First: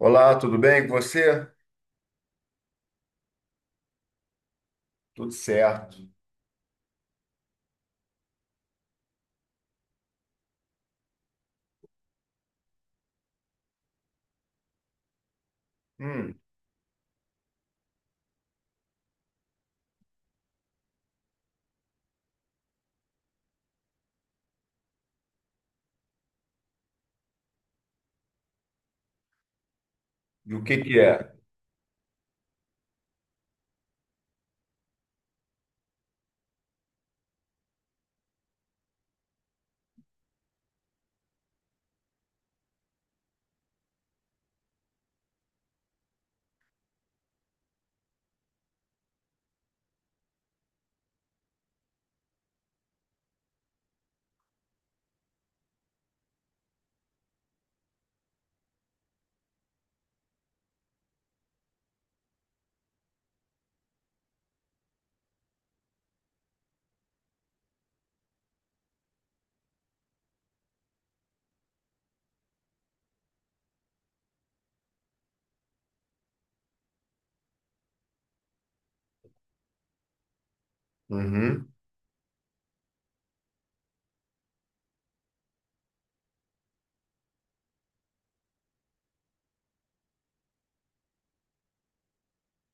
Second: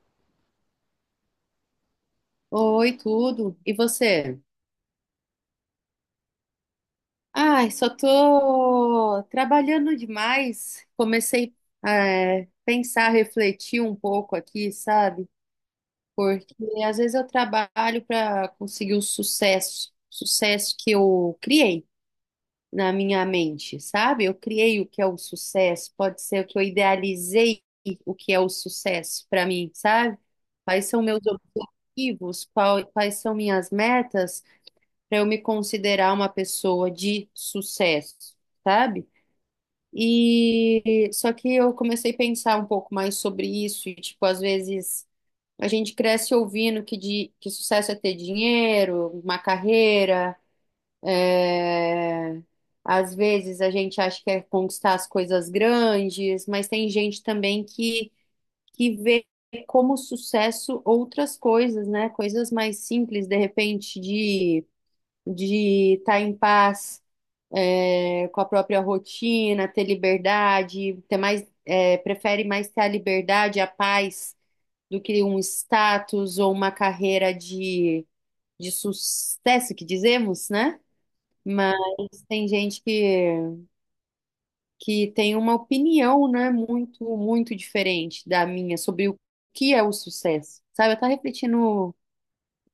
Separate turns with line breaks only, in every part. Olá, tudo bem com você?
Oi, tudo. E você?
Tudo certo.
Ai, só tô trabalhando demais. Comecei a pensar, refletir um pouco aqui, sabe?
Hum,
Porque às vezes eu trabalho para conseguir o sucesso, sucesso que eu criei na minha mente, sabe? Eu criei o que é o sucesso, pode ser que eu idealizei o que é o sucesso para mim, sabe?
e o que
Quais
que
são meus
é?
objetivos, quais são minhas metas para eu me considerar uma pessoa de sucesso, sabe? E só que eu comecei a pensar um pouco mais sobre isso, e tipo, às vezes a gente cresce ouvindo que sucesso é ter dinheiro, uma carreira, é, às vezes a gente acha que é conquistar as coisas grandes, mas tem gente também que vê como sucesso outras coisas, né? Coisas mais simples, de repente, de estar em paz, é, com a própria rotina, ter liberdade, ter mais, é, prefere mais ter a liberdade, a paz, do que um status ou uma carreira de sucesso, que dizemos, né?
Uhum.
Mas tem gente que tem uma opinião, né, muito, muito diferente da minha sobre o que é o sucesso. Sabe, eu tava refletindo,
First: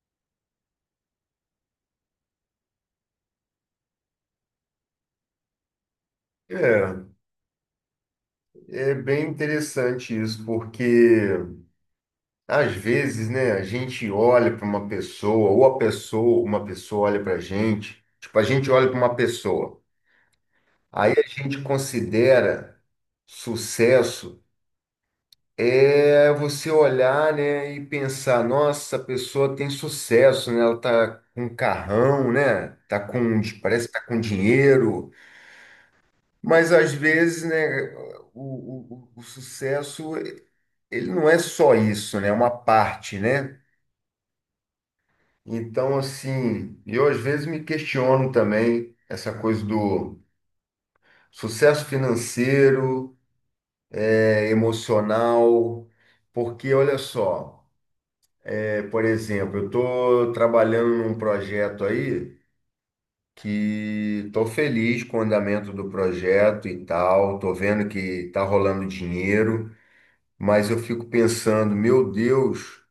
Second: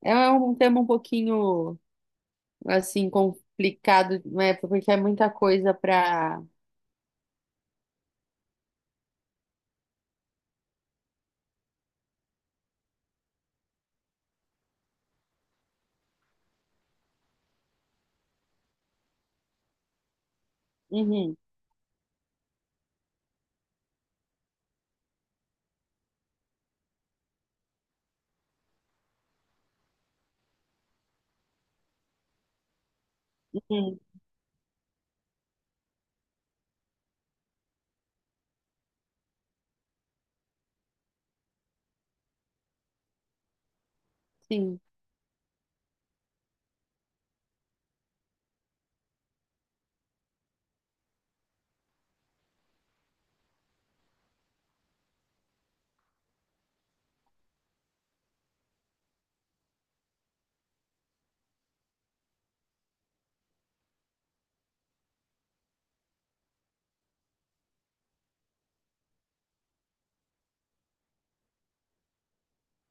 é um tema um pouquinho, assim, complicado, né, porque é muita coisa pra...
É, é bem interessante isso, porque às vezes, né, a gente olha para uma pessoa, ou a pessoa, uma pessoa olha para a gente, tipo, a gente olha para uma pessoa, aí a
Uhum,
gente considera sucesso é você olhar, né, e pensar, nossa, a pessoa tem sucesso, né? Ela tá com um carrão, né? Tá com, parece que
uhum,
tá com dinheiro. Mas às vezes, né, o sucesso, ele não é só isso, né? É uma parte, né?
sim.
Então, assim, eu às vezes me questiono também essa coisa do sucesso financeiro, é, emocional, porque olha só, é, por exemplo, eu estou trabalhando num projeto aí que estou feliz com o andamento do projeto e tal, estou vendo que está rolando dinheiro. Mas eu fico pensando, meu Deus,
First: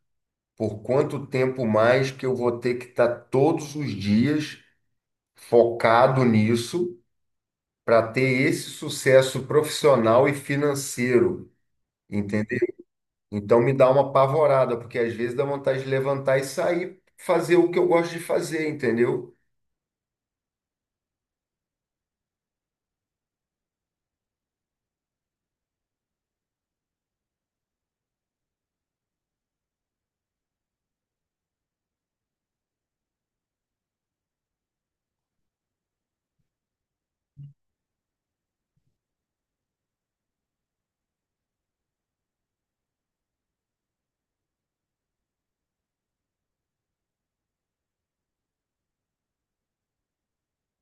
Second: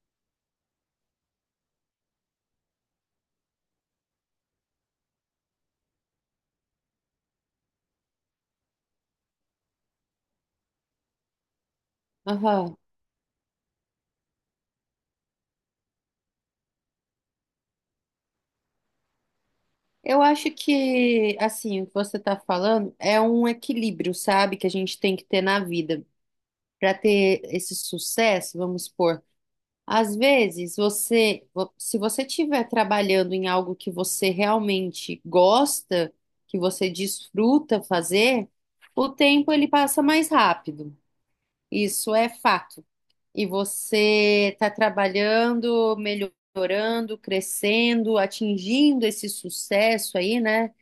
por quanto tempo mais que eu vou ter que estar todos os dias focado nisso para ter esse sucesso profissional e financeiro, entendeu?
Aham.
Então me dá uma apavorada, porque às vezes dá vontade de levantar e sair fazer o que eu gosto de fazer, entendeu?
Eu acho que, assim, o que você está falando é um equilíbrio, sabe, que a gente tem que ter na vida para ter esse sucesso, vamos supor. Às vezes, se você estiver trabalhando em algo que você realmente gosta, que você desfruta fazer, o tempo ele passa mais rápido. Isso é fato. E você está trabalhando, melhorando, crescendo, atingindo esse sucesso aí, né?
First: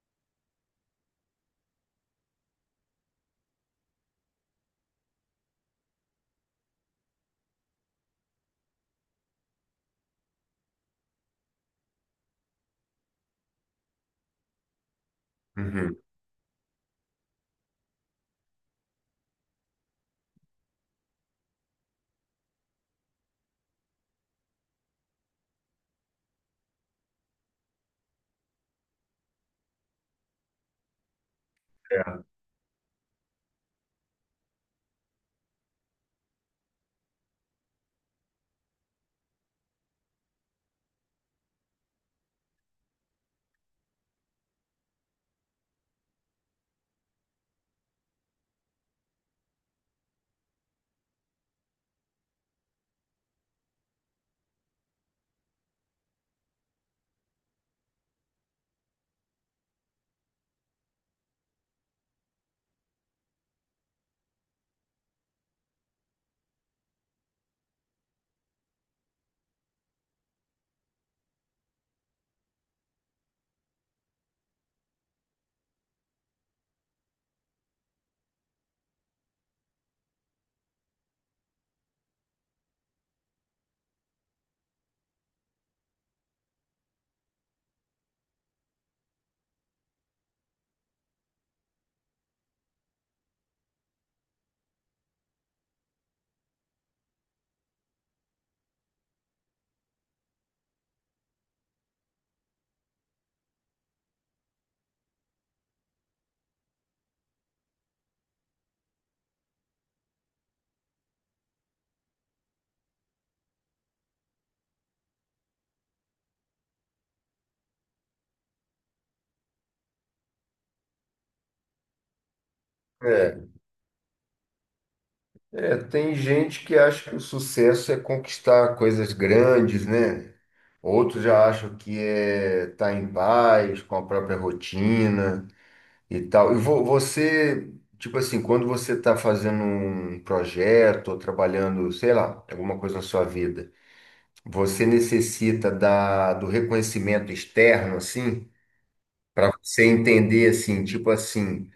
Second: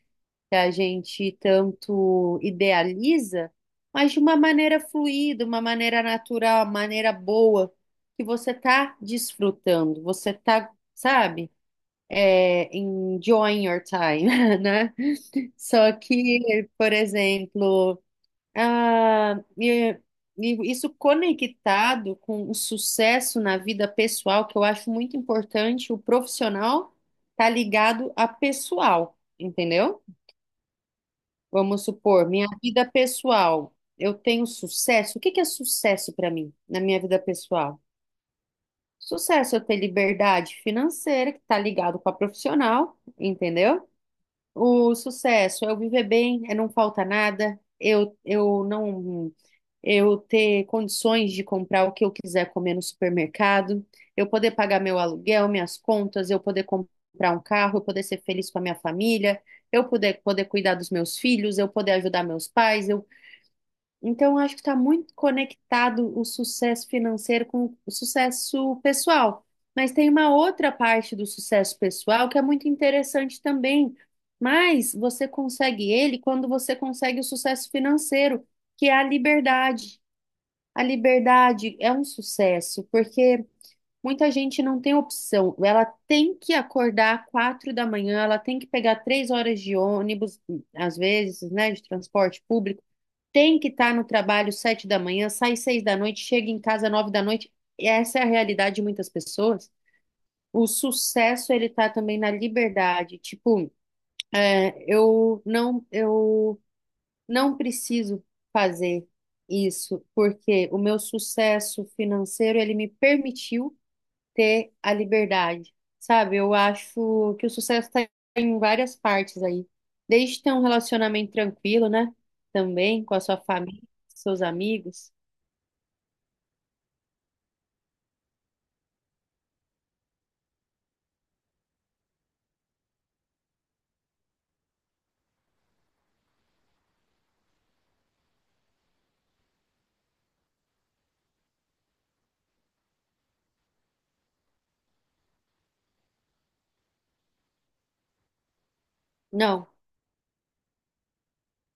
Que a gente tanto idealiza, mas de uma maneira fluida, uma maneira natural, uma maneira boa, que você tá desfrutando, você tá, sabe, é, enjoying your time, né? Só
Uhum.
que, por exemplo, ah, e- e isso conectado com o sucesso na vida pessoal, que eu acho muito importante, o profissional tá ligado a pessoal, entendeu? Vamos supor, minha vida pessoal, eu tenho sucesso? O que que é sucesso para mim na minha vida pessoal? Sucesso é eu ter liberdade financeira, que está ligado com a profissional, entendeu? O sucesso é eu viver bem, é não faltar nada, eu não eu ter condições de comprar o que eu quiser comer no supermercado, eu poder pagar meu aluguel, minhas contas, eu poder comprar um carro, eu poder ser feliz com a minha família, eu poder cuidar dos meus filhos, eu poder ajudar meus pais, eu, então, eu acho que está muito conectado o sucesso financeiro com o sucesso pessoal. Mas tem uma outra parte do sucesso pessoal que é muito interessante também. Mas você consegue ele quando você consegue o sucesso financeiro, que é a liberdade. A liberdade é um sucesso, porque muita gente não tem opção. Ela tem que acordar 4 da manhã, ela tem que pegar 3 horas de ônibus, às vezes, né, de transporte público, tem que estar no trabalho 7 da manhã, sai 6 da noite, chega em casa 9 da noite. E essa é a realidade de muitas pessoas. O sucesso ele tá também na liberdade. Tipo, é, eu não preciso fazer isso porque o meu sucesso financeiro ele me permitiu ter a liberdade, sabe? Eu acho que o sucesso está em várias partes aí. Desde ter um relacionamento tranquilo, né? Também com a sua
É,
família, seus amigos.
é, tem gente que acha que o sucesso é conquistar coisas grandes, né? Outros já acham que é tá em paz com a própria rotina e tal. E você, tipo assim, quando você está fazendo um projeto ou trabalhando, sei lá, alguma coisa na sua vida, você necessita da, do reconhecimento externo, assim, para
Não,
você entender, assim, tipo assim,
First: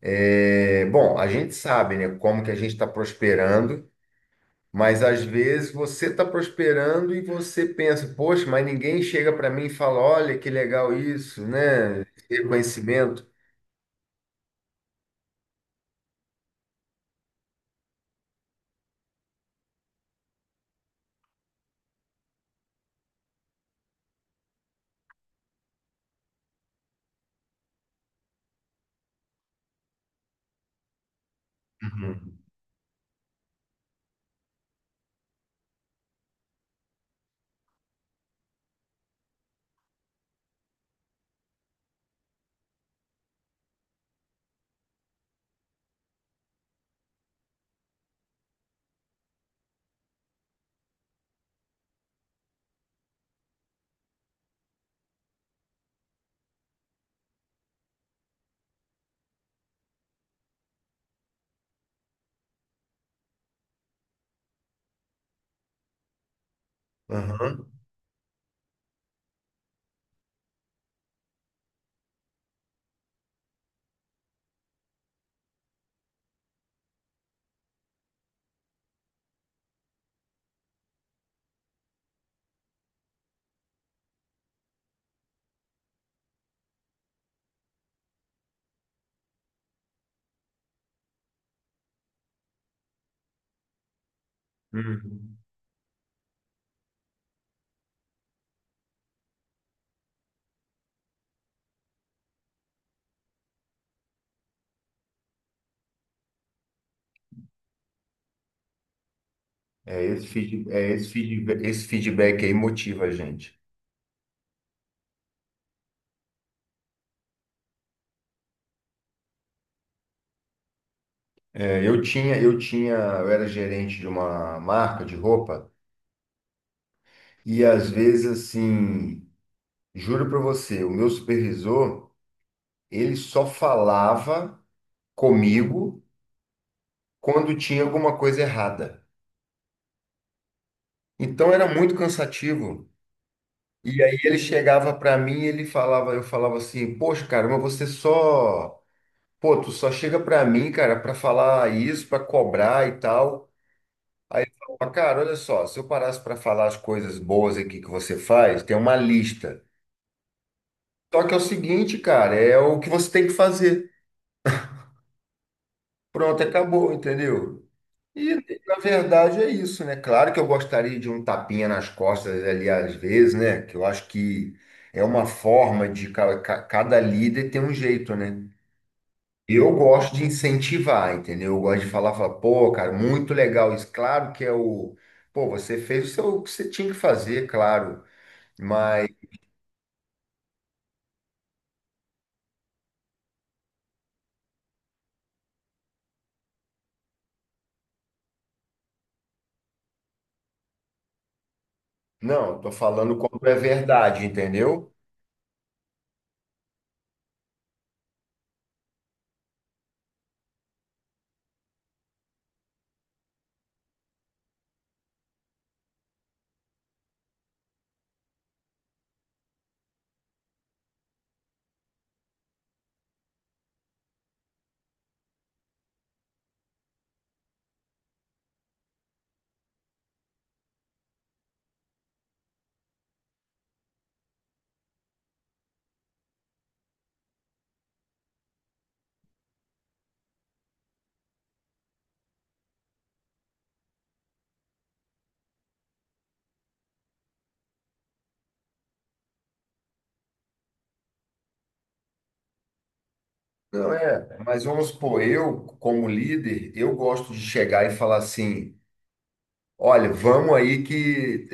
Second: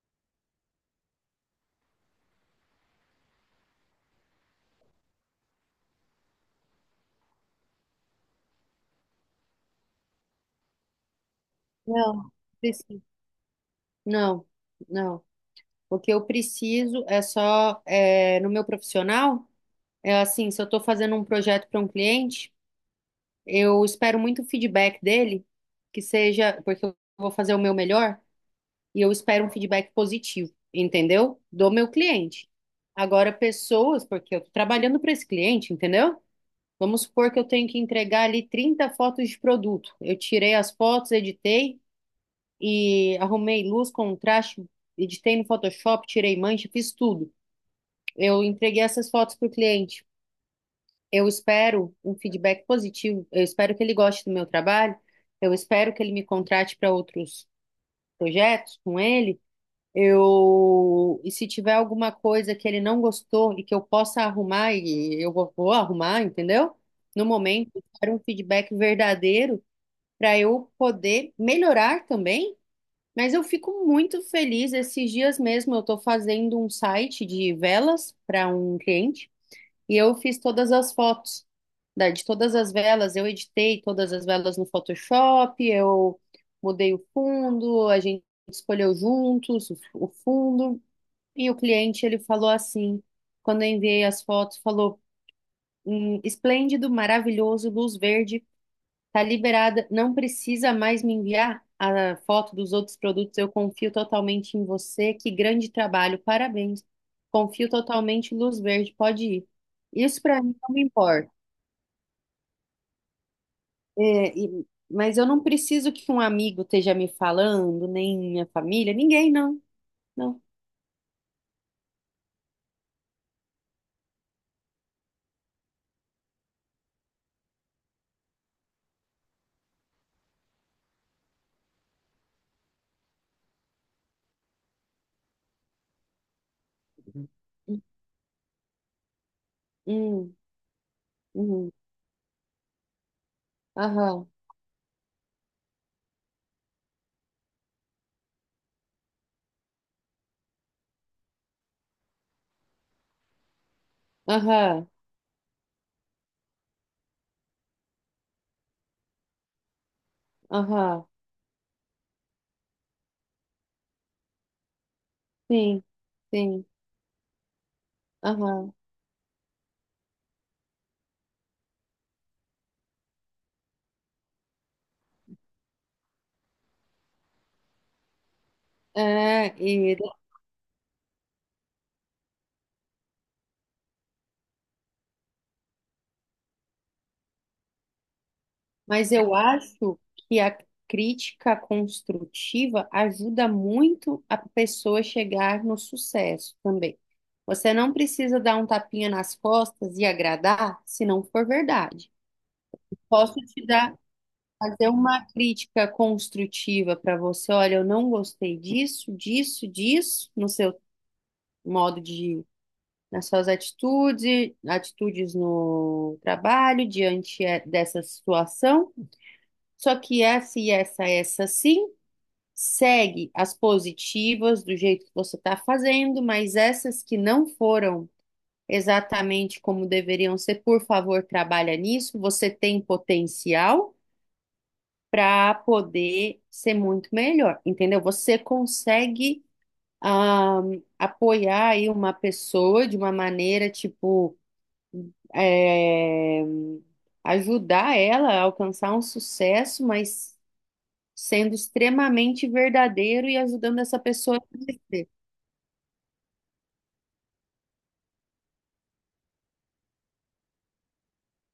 é, bom, a gente sabe, né, como que a gente está prosperando. Mas às vezes você está prosperando e você pensa, poxa, mas ninguém chega para mim e fala, olha que legal isso, né?
não, preciso.
Reconhecimento.
Não, não. O que eu preciso é só, é, no meu profissional, é assim, se eu estou fazendo um projeto para um cliente, eu espero muito o feedback dele, que seja, porque eu vou fazer o meu melhor. E eu espero um feedback positivo, entendeu? Do meu
Uhum.
cliente. Agora, pessoas, porque eu tô trabalhando para esse cliente, entendeu? Vamos supor que eu tenho que entregar ali 30 fotos de produto. Eu tirei as fotos, editei e arrumei luz, contraste, editei no Photoshop, tirei mancha, fiz tudo. Eu entreguei essas fotos para o cliente. Eu espero um feedback positivo. Eu espero que ele goste do meu trabalho. Eu espero que ele me contrate para outros projetos com ele. Eu, e se tiver alguma coisa que ele não gostou e que eu possa arrumar, e eu vou arrumar, entendeu? No momento,
Aham.
eu quero um feedback verdadeiro para eu poder melhorar também. Mas eu fico muito feliz. Esses dias mesmo eu estou fazendo um site de velas para um cliente e eu fiz todas as fotos de todas as velas. Eu editei todas as velas no Photoshop, eu mudei o fundo, a gente escolheu juntos o fundo. E o cliente, ele falou assim, quando eu enviei as fotos, falou,
Uhum.
Esplêndido, maravilhoso, luz verde, tá liberada, não precisa mais me enviar a foto dos outros produtos, eu confio totalmente em você, que grande trabalho, parabéns, confio totalmente, luz verde, pode ir." Isso para mim não me
É
importa,
esse feedback aí motiva a gente.
é, mas eu não preciso que um amigo esteja me falando, nem minha família, ninguém, não, não.
É, eu tinha, eu era gerente de uma marca de roupa e às vezes assim, juro para você, o meu supervisor, ele só falava comigo quando tinha
Hum,
alguma coisa errada.
hum,
Então
hum,
era muito cansativo. E aí
aham,
ele chegava para mim e ele falava, eu falava assim, poxa, cara, mas você só, pô, tu só chega para mim, cara, para falar isso, para cobrar e tal. Aí ele
aham,
falava, cara, olha só, se eu parasse para falar as coisas boas aqui que você faz, tem uma lista.
aham.
Só que é o seguinte, cara, é o que você tem que fazer.
Sim,
Pronto,
sim.
acabou, entendeu? E,
Aham.
na verdade, é isso, né? Claro que eu gostaria de um tapinha nas costas ali às vezes, né? Que eu acho que é uma forma de cada líder ter um jeito, né?
É,
Eu
e-
gosto de incentivar, entendeu? Eu gosto de falar, falar, pô, cara, muito legal isso. Claro que é o. Pô, você fez o que você tinha que fazer, claro. Mas,
mas eu acho que a crítica construtiva ajuda muito a pessoa a chegar no sucesso também. Você não precisa dar um tapinha nas costas e agradar se não for verdade.
não, eu tô falando
Posso
quando é
te dar,
verdade,
fazer
entendeu?
uma crítica construtiva para você. Olha, eu não gostei disso, disso, disso no seu modo de, nas suas atitudes, atitudes no trabalho diante, é, dessa situação. Só que essa e essa, essa sim, segue as positivas do jeito que você está fazendo, mas essas que não foram exatamente como deveriam ser, por favor, trabalha nisso. Você tem potencial para poder ser muito melhor, entendeu? Você consegue, ah, apoiar aí uma pessoa de uma maneira tipo, é, ajudar ela a alcançar um sucesso, mas sendo extremamente verdadeiro e ajudando
Não
essa pessoa
é.
a
Mas vamos
crescer.
supor, eu, como líder, eu gosto de chegar e falar assim. Olha, vamos aí que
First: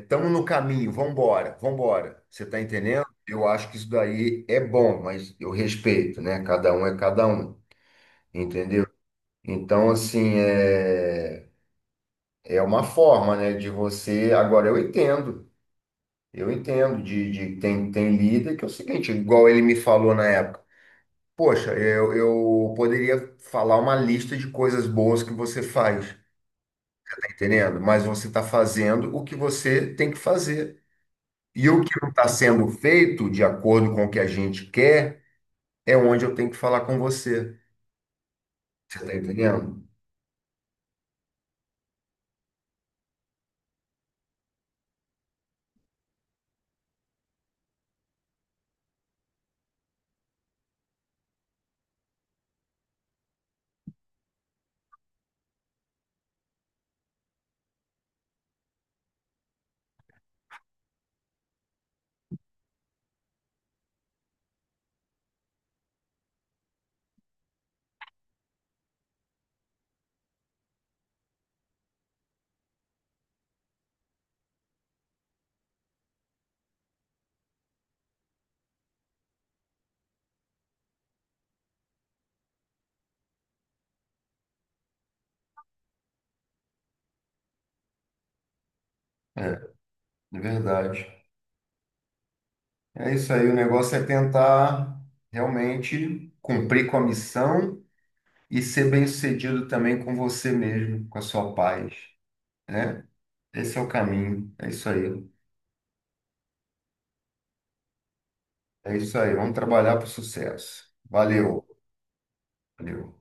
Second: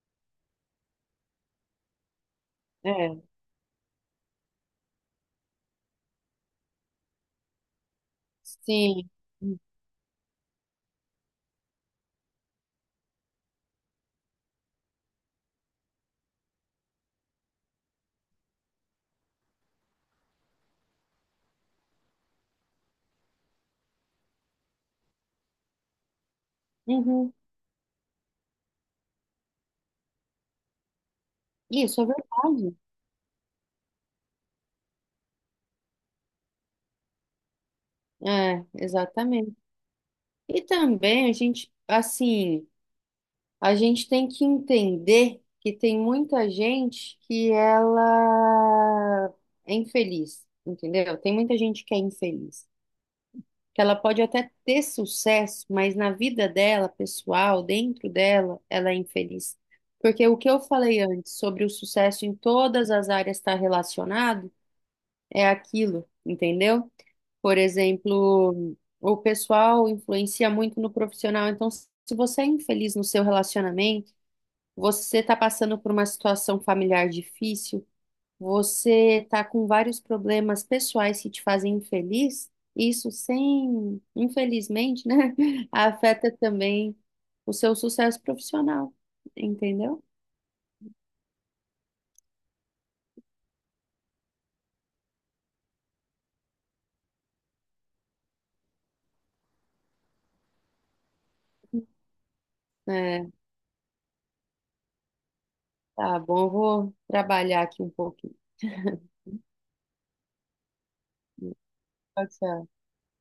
estamos no caminho, vamos embora, vamos vambora. Você está entendendo?
É,
Eu acho que isso daí é bom, mas eu respeito, né? Cada um é cada um, entendeu?
sim.
Então, assim, é, é uma forma, né, de você. Agora, eu entendo, eu entendo de tem, tem líder que é o seguinte, igual ele me falou na época. Poxa, eu poderia falar uma lista de coisas boas que você faz, tá
Uhum.
entendendo? Mas você está fazendo o que você tem que fazer. E o que
Isso é
não está sendo
verdade.
feito de acordo com o que a gente quer é onde eu tenho que falar com você.
É,
Você está
exatamente.
entendendo?
E também a gente, assim, a gente tem que entender que tem muita gente que ela é infeliz, entendeu? Tem muita gente que é infeliz, que ela pode até ter sucesso, mas na vida dela, pessoal, dentro dela, ela é infeliz. Porque o que eu falei antes sobre o sucesso em todas as áreas estar relacionado é aquilo, entendeu? Por exemplo, o pessoal influencia muito no profissional. Então, se você é infeliz no seu relacionamento, você está passando por uma situação familiar difícil. Você está com vários problemas pessoais que te fazem infeliz, isso sem, infelizmente, né, afeta também o seu sucesso profissional,
É,
entendeu?
é verdade. É isso aí, o negócio é tentar realmente cumprir com a missão e ser bem-sucedido também com você mesmo, com a sua paz, né?
É,
Esse é o caminho, é isso aí.
tá bom, eu vou trabalhar aqui um pouquinho.
É isso aí, vamos trabalhar para o sucesso. Valeu,
Pode ser.
valeu.